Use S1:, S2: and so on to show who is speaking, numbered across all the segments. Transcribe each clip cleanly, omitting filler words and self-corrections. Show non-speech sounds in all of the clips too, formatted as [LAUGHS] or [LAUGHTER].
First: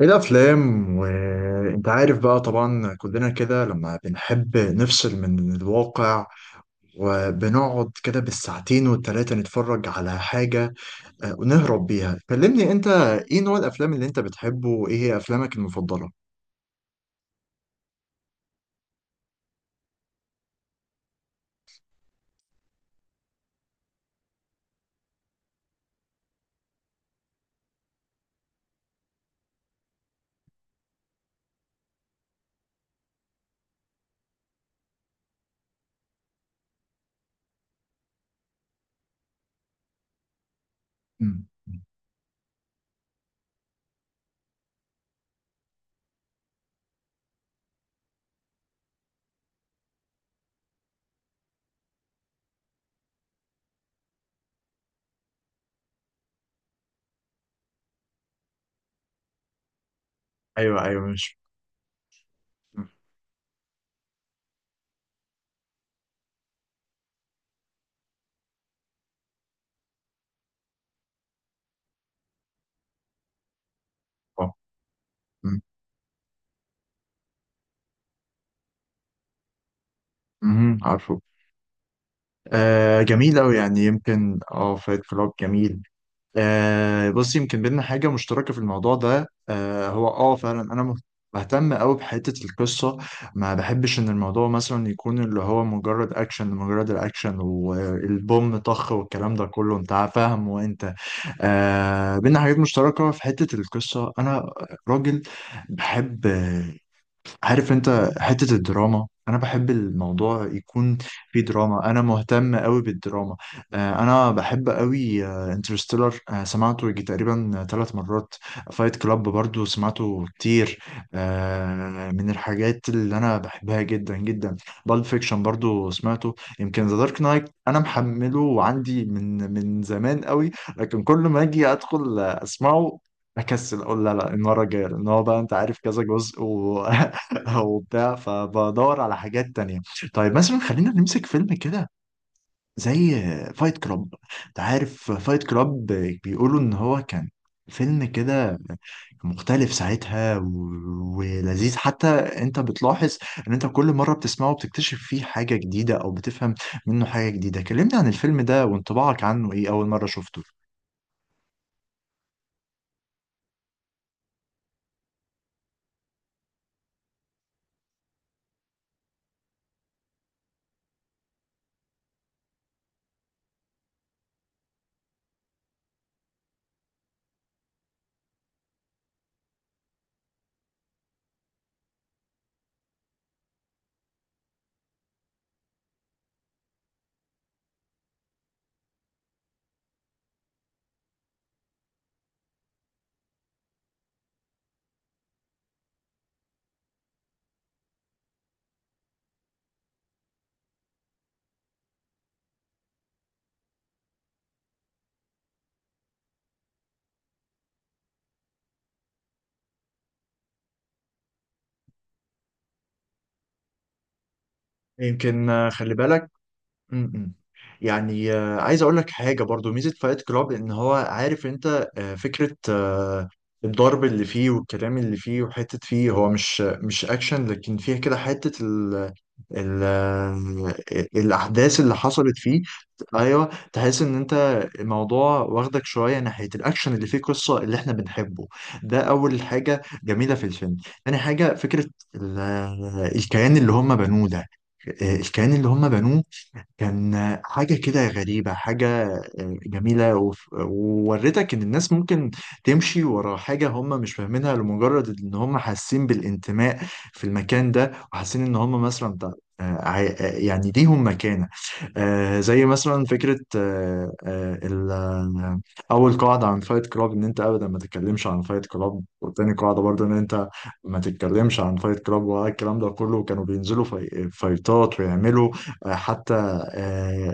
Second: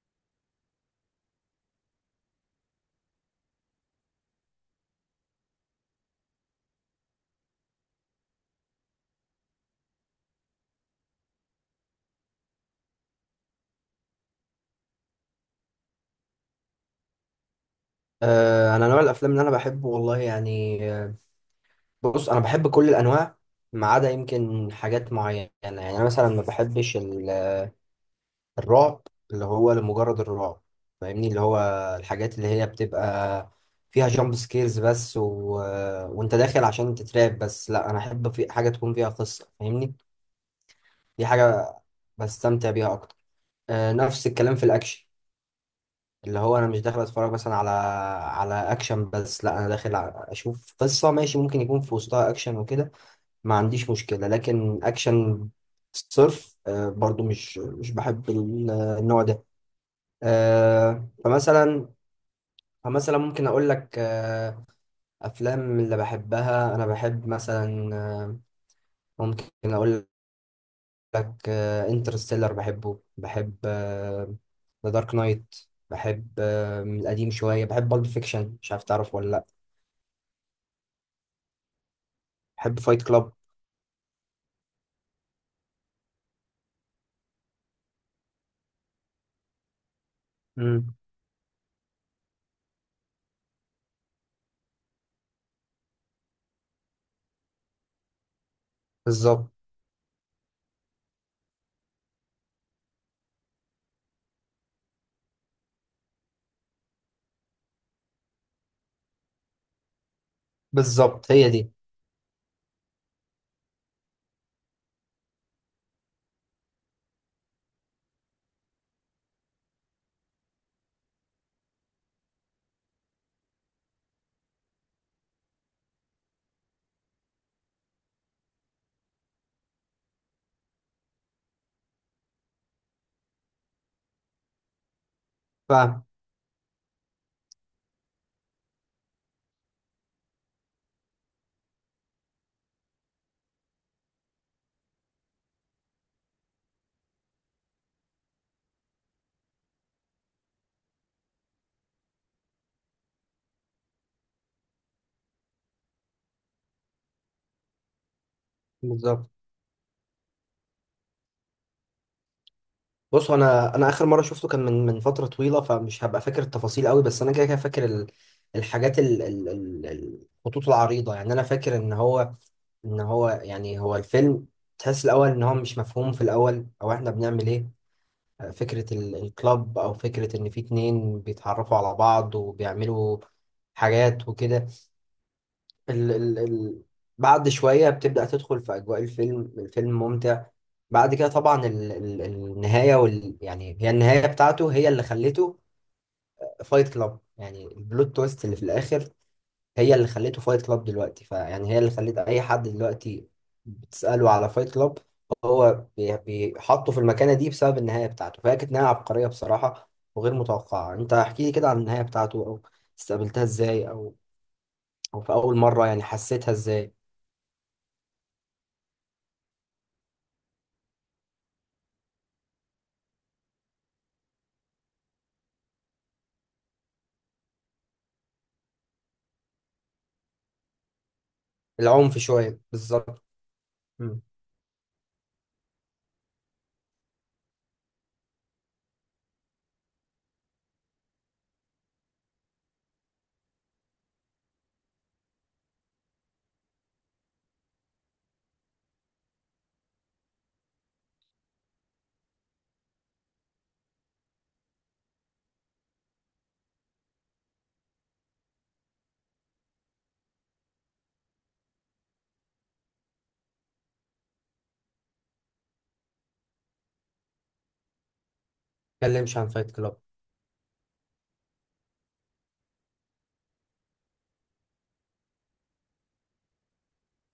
S1: ايه الافلام وانت عارف بقى طبعا كلنا كده لما بنحب نفصل من الواقع، وبنقعد كده بالساعتين والتلاتة نتفرج على حاجة، ونهرب بيها. كلمني انت، ايه نوع الافلام اللي انت بتحبه وايه هي افلامك المفضلة؟
S2: انا نوع الافلام اللي انا بحبه، والله يعني. بص، انا بحب كل الانواع، ما عدا يمكن حاجات معينه. يعني انا مثلا ما بحبش الرعب، اللي هو لمجرد الرعب. فاهمني؟ اللي هو الحاجات اللي هي بتبقى فيها جامب سكيرز بس، وانت داخل عشان تترعب بس. لا، انا احب في حاجه تكون فيها قصه، فاهمني؟ دي
S1: مم.
S2: حاجه بستمتع بيها اكتر. نفس الكلام في الاكشن، اللي هو انا مش داخل اتفرج مثلا على اكشن بس. لا، انا داخل اشوف قصه، ماشي؟ ممكن يكون في وسطها اكشن وكده، ما عنديش مشكله. لكن اكشن صرف، برضو مش بحب النوع ده.
S1: ايوه ايوه، مش
S2: فمثلا، ممكن اقول لك، افلام اللي بحبها، انا بحب مثلا، ممكن اقول لك انترستيلر، بحبه. بحب
S1: اه.
S2: ذا دارك نايت.
S1: مم.
S2: بحب من القديم شويه، بحب بالب فيكشن، مش عارف تعرف ولا لا.
S1: مهم، عارفه.
S2: بحب
S1: آه
S2: فايت كلاب.
S1: جميل أوي، يعني يمكن اه فايت كلاب جميل. آه بص، يمكن بينا حاجة مشتركة في الموضوع ده، آه هو اه فعلا انا
S2: امم.
S1: بهتم قوي بحتة القصة. ما بحبش ان الموضوع مثلا يكون اللي هو مجرد اكشن لمجرد الاكشن والبوم طخ والكلام ده
S2: بالظبط.
S1: كله، انت فاهم. وانت بينا حاجات مشتركة في حتة القصة. انا راجل بحب، عارف انت، حتة الدراما. انا بحب الموضوع يكون
S2: بالظبط،
S1: فيه
S2: هي دي.
S1: دراما، انا مهتم قوي بالدراما. انا بحب قوي انترستيلر، سمعته يجي تقريبا 3 مرات. فايت كلاب برضو سمعته كتير، من الحاجات اللي انا بحبها جدا جدا. بالب فيكشن برضو سمعته، يمكن ذا دارك نايت انا محمله وعندي من زمان قوي، لكن كل ما اجي ادخل اسمعه اكسل اقول لا لا، المره الجايه، لان هو بقى انت عارف كذا
S2: فاهم.
S1: جزء و [LAUGHS] او بتاع، فبدور على حاجات تانية. طيب مثلا خلينا نمسك فيلم كده زي فايت كلاب. انت عارف فايت كلاب؟ بيقولوا ان هو كان فيلم كده مختلف ساعتها ولذيذ. حتى انت بتلاحظ ان انت كل مرة بتسمعه بتكتشف فيه حاجة جديدة او بتفهم منه حاجة جديدة. كلمني عن الفيلم ده وانطباعك
S2: بالظبط.
S1: عنه ايه اول مرة شفته.
S2: بص، انا اخر مره شفته كان من فتره طويله، فمش هبقى فاكر التفاصيل قوي، بس انا كده كده فاكر الحاجات، ال- الخطوط العريضه. يعني انا فاكر ان هو، يعني هو الفيلم تحس الاول ان هو مش مفهوم، في الاول او احنا بنعمل ايه. فكره الكلاب، او فكره ان في اتنين بيتعرفوا على بعض وبيعملوا حاجات وكده. ال ال ال بعد شوية بتبدأ تدخل في أجواء الفيلم. الفيلم ممتع. بعد كده طبعا ال ال النهاية، يعني هي النهاية بتاعته هي اللي خلته فايت كلاب. يعني البلوت تويست اللي في الآخر هي اللي خلته فايت كلاب دلوقتي. فيعني هي اللي خلت أي حد دلوقتي بتسأله على فايت كلاب، هو بيحطه في المكانة دي بسبب النهاية بتاعته. فهي كانت نهاية عبقرية بصراحة وغير متوقعة. أنت احكي لي كده عن النهاية بتاعته، أو استقبلتها إزاي، أو في
S1: يمكن
S2: أول مرة
S1: خلي
S2: يعني
S1: بالك.
S2: حسيتها إزاي.
S1: م-م. يعني عايز اقول لك حاجه برضو، ميزه فايت كلاب ان هو، عارف انت، فكره، الضرب اللي فيه والكلام اللي فيه وحته فيه، هو مش اكشن لكن فيها كده حته ال الاحداث اللي
S2: العنف
S1: حصلت
S2: شوية،
S1: فيه.
S2: بالظبط.
S1: ايوه تحس ان
S2: مم.
S1: انت، الموضوع واخدك شويه ناحيه الاكشن اللي فيه قصه اللي احنا بنحبه، ده اول حاجه جميله في الفيلم. تاني حاجه، فكره الكيان اللي هم بنوه ده، الكيان اللي هم بنوه كان حاجة كده غريبة، حاجة جميلة. وورتك إن الناس ممكن تمشي ورا حاجة هم مش فاهمينها لمجرد إن هم حاسين بالانتماء في المكان ده، وحاسين إن هم مثلا بتاع يعني ليهم مكانة. زي مثلا فكرة أول قاعدة عن فايت كلاب إن أنت أبدا ما تتكلمش عن فايت كلاب،
S2: متكلمش عن
S1: وتاني
S2: فايت
S1: قاعدة
S2: كلاب.
S1: برضه إن أنت ما تتكلمش عن فايت كلاب، والكلام ده كله. كانوا بينزلوا فايتات ويعملوا حتى آه،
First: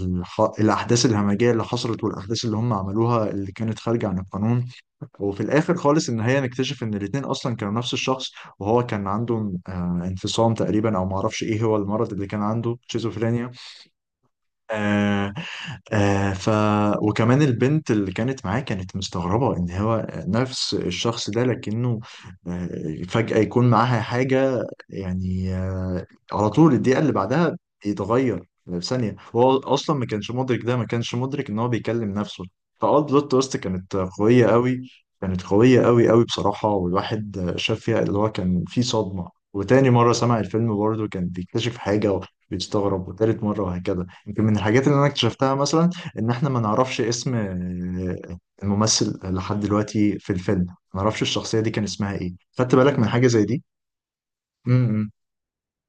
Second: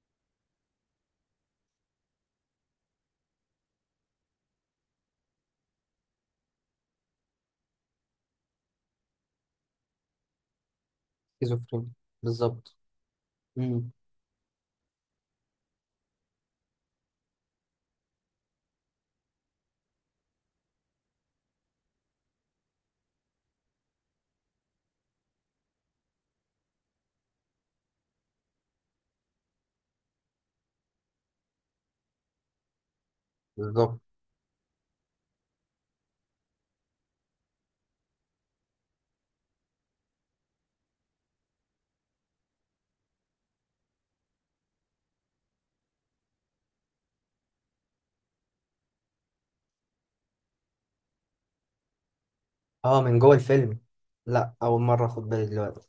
S1: الأحداث الهمجية اللي حصلت، والأحداث اللي هم عملوها اللي كانت خارجة عن القانون. وفي الآخر خالص إن هي نكتشف إن الاتنين أصلا كانوا نفس الشخص، وهو كان عنده انفصام تقريبا، أو معرفش إيه هو
S2: سكيزوفرينيا.
S1: المرض اللي كان
S2: بالظبط.
S1: عنده، شيزوفرينيا.
S2: مم.
S1: آه آه ف وكمان البنت اللي كانت معاه كانت مستغربة ان هو نفس الشخص ده، لكنه آه فجأة يكون معاها حاجة، يعني على طول الدقيقة اللي بعدها يتغير في ثانية. هو اصلا ما كانش مدرك ده، ما كانش مدرك ان هو بيكلم نفسه. فاه، بلوت تويست كانت
S2: بالظبط.
S1: قوية قوي، كانت قوية قوي قوي بصراحة. والواحد شاف فيها اللي هو كان فيه صدمة. وتاني مرة سمع الفيلم برضه كان بيكتشف حاجة وبيستغرب، وتالت مرة وهكذا. يمكن من الحاجات اللي انا اكتشفتها مثلا ان احنا ما نعرفش اسم الممثل لحد دلوقتي في الفيلم. ما نعرفش الشخصية دي كان اسمها ايه. خدت بالك
S2: اه،
S1: من
S2: من
S1: حاجة
S2: جوه
S1: زي دي؟
S2: الفيلم. لا، أول مرة
S1: امم
S2: أخد بالي دلوقتي.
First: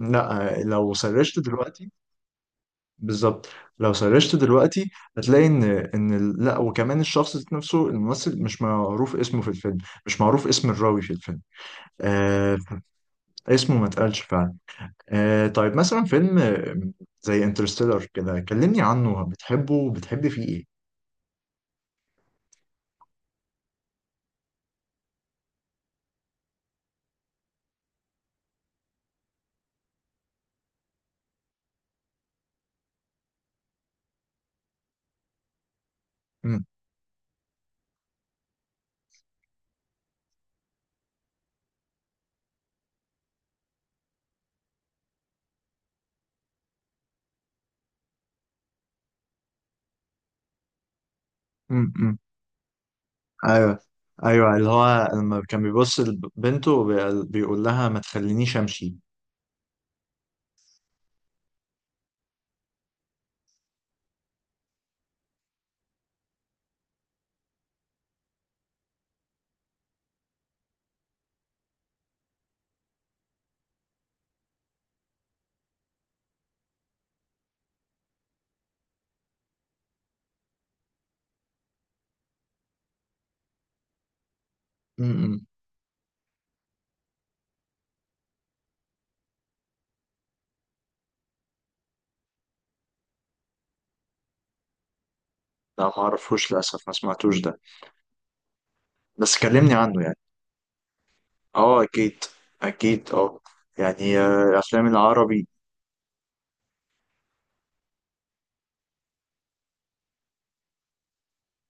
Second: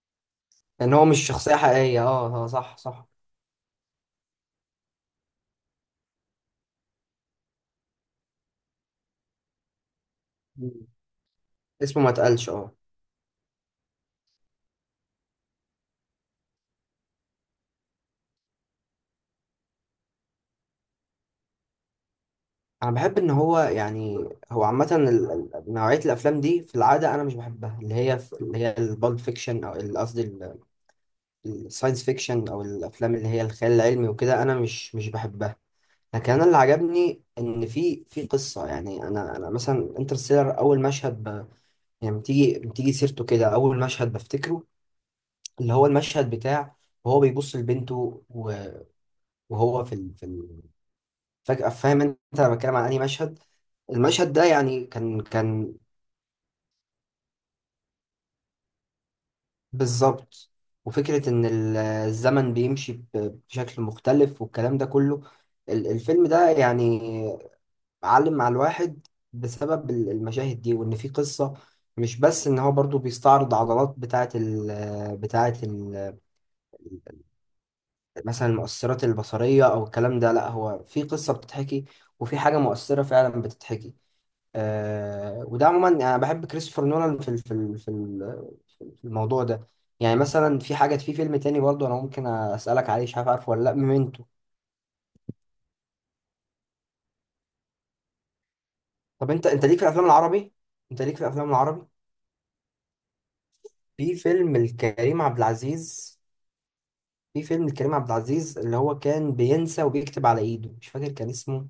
S1: لا
S2: لأن
S1: لو
S2: هو مش
S1: سرشت
S2: شخصية
S1: دلوقتي،
S2: حقيقية، اه اه، صح صح.
S1: بالظبط. لو سرشت دلوقتي هتلاقي ان لا، وكمان الشخص ذات نفسه الممثل مش معروف اسمه في الفيلم، مش معروف اسم
S2: مم.
S1: الراوي في الفيلم.
S2: اسمه ما اتقالش،
S1: آه،
S2: اه.
S1: اسمه ما اتقالش فعلا. آه طيب مثلا فيلم زي انترستيلر كده، كلمني عنه بتحبه، بتحب فيه
S2: أنا بحب إن هو، يعني هو عامة نوعية الأفلام دي في العادة أنا مش بحبها، اللي هي البالد فيكشن، أو قصدي الساينس فيكشن، أو الأفلام اللي هي الخيال العلمي وكده، أنا مش بحبها. لكن انا اللي
S1: ايه؟
S2: عجبني ان في قصه. يعني انا، مثلا انترستيلر، اول مشهد يعني بتيجي، سيرته كده، اول مشهد بفتكره، اللي هو المشهد بتاع وهو بيبص لبنته و- وهو فجاه. فاهم انت،
S1: امم،
S2: انا بتكلم عن انهي مشهد؟
S1: ايوه
S2: المشهد ده
S1: ايوه، اللي
S2: يعني
S1: هو
S2: كان
S1: لما كان
S2: كان.
S1: بيبص لبنته بيقول لها ما تخلينيش امشي.
S2: بالظبط. وفكره ان الزمن بيمشي بشكل مختلف والكلام ده كله. الفيلم ده يعني معلم مع الواحد بسبب المشاهد دي، وان في قصة. مش بس ان هو برضو بيستعرض عضلات بتاعة ال بتاعة ال مثلا المؤثرات البصرية او الكلام ده. لا، هو في قصة بتتحكي، وفي حاجة مؤثرة فعلا بتتحكي.
S1: امم
S2: وده عموما، يعني انا بحب كريستوفر نولان في الموضوع ده. يعني مثلا في حاجة، في فيلم تاني برضو انا ممكن اسألك عليه، مش عارف عارفه ولا لا، ميمنتو.
S1: لا ما اعرفوش للاسف، ما سمعتوش ده،
S2: طب
S1: بس
S2: انت
S1: كلمني
S2: ليك في
S1: عنه
S2: الافلام
S1: يعني.
S2: العربي؟ انت ليك في الافلام
S1: اه
S2: العربي
S1: اكيد، اكيد اه.
S2: في
S1: يعني
S2: فيلم
S1: الافلام
S2: لكريم عبد
S1: العربي
S2: العزيز. اللي هو كان بينسى وبيكتب على ايده، مش فاكر كان اسمه.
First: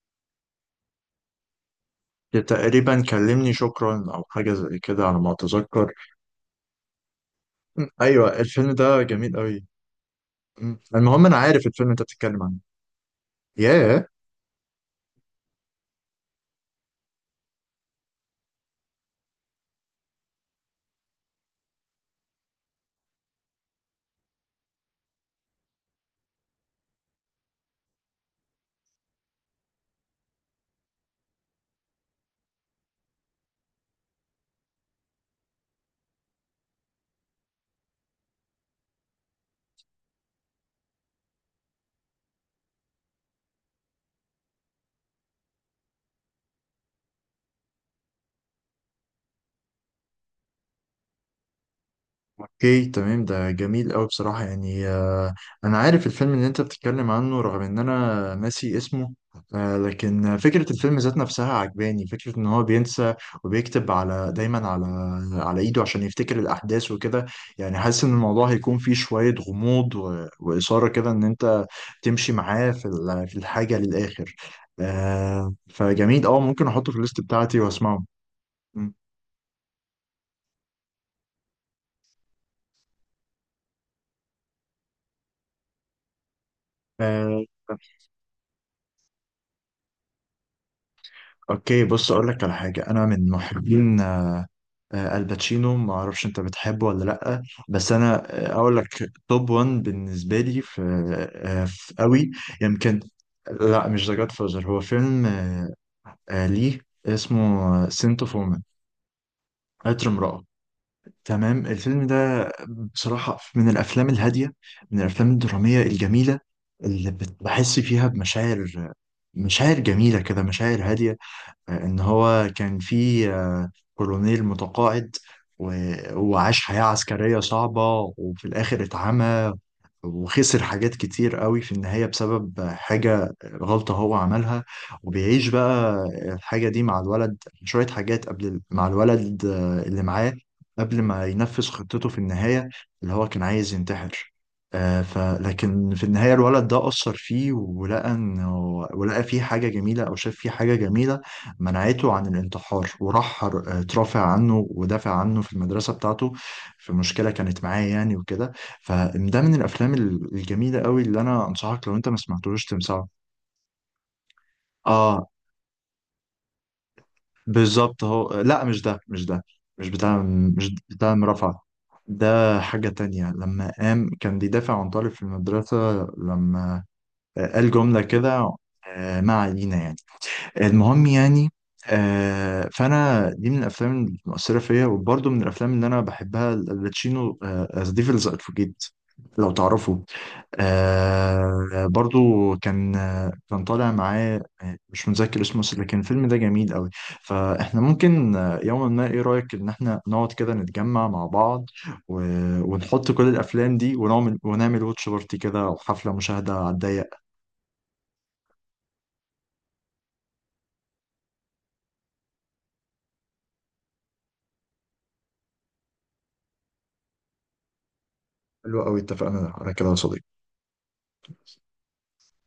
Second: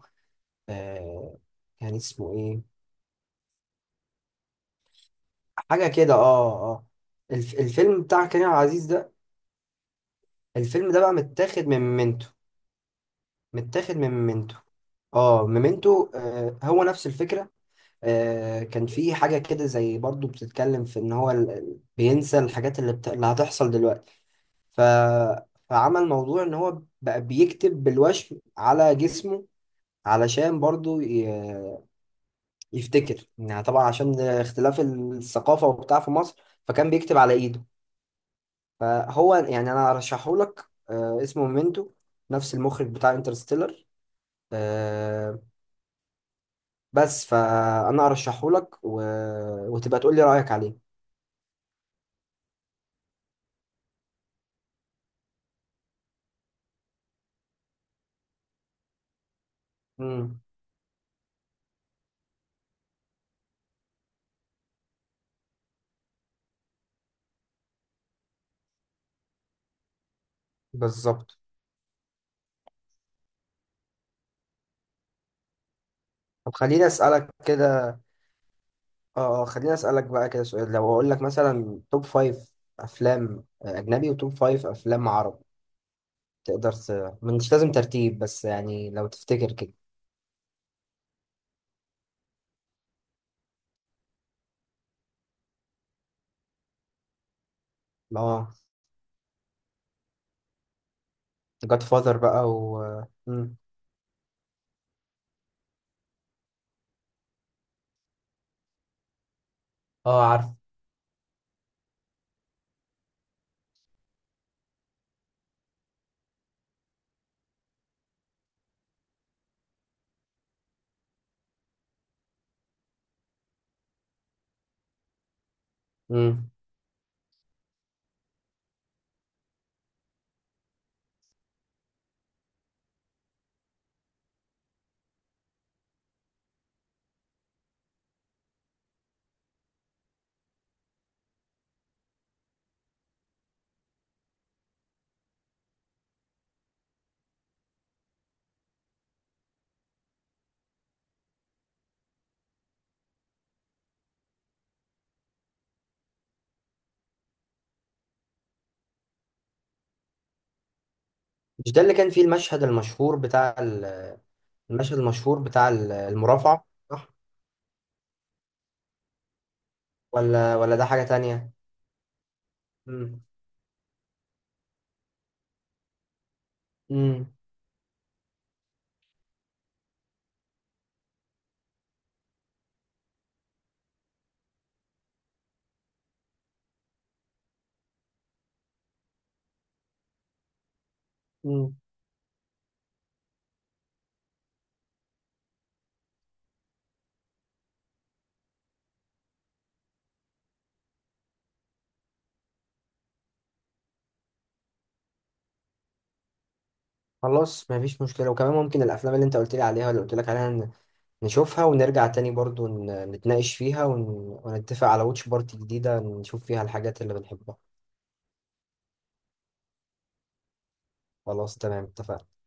S2: آه كان اسمه ايه؟
S1: تقريبا، كلمني شكرا او حاجه زي كده على ما
S2: حاجه
S1: اتذكر.
S2: كده، اه اه. الفيلم بتاع
S1: ايوه
S2: كريم عبد
S1: الفيلم
S2: العزيز
S1: ده
S2: ده،
S1: جميل قوي. مم.
S2: الفيلم ده بقى
S1: المهم انا
S2: متاخد
S1: عارف
S2: من
S1: الفيلم انت
S2: ميمنتو.
S1: بتتكلم عنه.
S2: متاخد
S1: ياه.
S2: من ميمنتو اه، ميمنتو. هو نفس الفكره. كان في حاجه كده زي، برضو بتتكلم في ان هو بينسى الحاجات، اللي هتحصل دلوقتي. ف... فعمل موضوع ان هو بقى بيكتب بالوشم على جسمه علشان برضو يفتكر. يعني طبعا عشان اختلاف الثقافة وبتاع في مصر، فكان بيكتب على ايده. فهو يعني انا ارشحه لك، اسمه ميمنتو، نفس المخرج بتاع انترستيلر. آه، بس فانا ارشحه لك، وتبقى تقول لي رأيك عليه.
S1: اوكي تمام، ده جميل قوي بصراحة يعني. انا عارف الفيلم اللي انت بتتكلم عنه رغم ان انا ناسي اسمه. لكن
S2: امم.
S1: فكرة الفيلم ذات نفسها عجباني، فكرة ان هو بينسى وبيكتب دايما على ايده عشان يفتكر الاحداث وكده. يعني حاسس ان الموضوع هيكون فيه شوية غموض وإثارة كده، ان
S2: بالظبط.
S1: انت تمشي معاه في في الحاجة للآخر. فجميل اه،
S2: طب
S1: ممكن
S2: خليني
S1: احطه في الليست
S2: اسألك
S1: بتاعتي
S2: كده.
S1: واسمعه.
S2: خليني اسألك بقى كده سؤال، لو اقول لك مثلا، توب فايف افلام اجنبي وتوب فايف افلام عربي، تقدر
S1: م.
S2: مش لازم ترتيب، بس يعني لو تفتكر كده.
S1: اوكي بص، اقول لك على حاجه، انا من محبين الباتشينو، ما اعرفش انت بتحبه ولا لا، بس انا
S2: اه،
S1: اقول لك توب 1 بالنسبه لي، في, آه، آه،
S2: جاد
S1: في
S2: فاذر
S1: قوي
S2: بقى،
S1: يمكن.
S2: مم.
S1: لا مش ذا جاد فازر، هو فيلم ليه، اسمه سنت اوف وومن، عطر
S2: اه،
S1: امراه.
S2: عارف.
S1: تمام. الفيلم ده بصراحه من الافلام الهاديه، من الافلام الدراميه الجميله، اللي بحس فيها بمشاعر، مشاعر جميله كده، مشاعر هاديه. ان هو كان في كولونيل متقاعد و-
S2: مم.
S1: وعاش حياة عسكرية صعبة، وفي الآخر اتعمى وخسر حاجات كتير قوي في النهاية بسبب حاجة، غلطة هو عملها. وبيعيش بقى الحاجة دي مع الولد، شوية حاجات قبل مع الولد اللي معاه قبل ما ينفذ خطته في النهاية، اللي هو كان عايز ينتحر. آه، ف لكن في النهاية الولد ده أثر فيه، ولقى فيه حاجة جميلة، أو شاف فيه حاجة جميلة منعته عن الانتحار. وراح ترافع عنه ودافع عنه في المدرسة بتاعته، في مشكلة كانت معاه يعني وكده. فده من الافلام الجميله قوي اللي انا
S2: مش ده
S1: انصحك،
S2: اللي
S1: لو انت
S2: كان
S1: ما
S2: فيه المشهد
S1: سمعتوش تمسحه.
S2: المشهور المشهد
S1: اه
S2: المشهور بتاع المرافعة، صح؟
S1: بالظبط. هو لا، مش ده مش ده، مش بتاع
S2: ولا
S1: مش
S2: ولا ده حاجة
S1: بتاع
S2: تانية.
S1: مرافعة، ده حاجة
S2: مم.
S1: تانية. لما قام كان بيدافع عن طالب في المدرسة، لما
S2: مم.
S1: قال جملة كده، ما علينا يعني، المهم يعني. فأنا دي من الأفلام المؤثرة فيا، وبرضه من الأفلام اللي أنا بحبها الباتشينو ذا ديفلز أدفوكيت لو تعرفوا.
S2: مم.
S1: آه برضو كان كان طالع معاه مش متذكر اسمه، بس لكن الفيلم ده جميل قوي. فاحنا ممكن يوما ما، ايه رأيك ان احنا نقعد كده نتجمع مع بعض و... ونحط كل الافلام دي ونعمل، واتش بارتي كده، او حفلة مشاهدة على الضيق.
S2: خلاص، مفيش مشكلة. وكمان ممكن الأفلام اللي أنت قلت لي عليها، اللي قلت لك عليها، نشوفها ونرجع تاني، برضو نتناقش فيها، ونتفق على واتش بارتي جديدة نشوف فيها الحاجات اللي بنحبها.
S1: حلو قوي، اتفقنا على كده يا صديقي.
S2: خلاص، تمام، اتفقنا.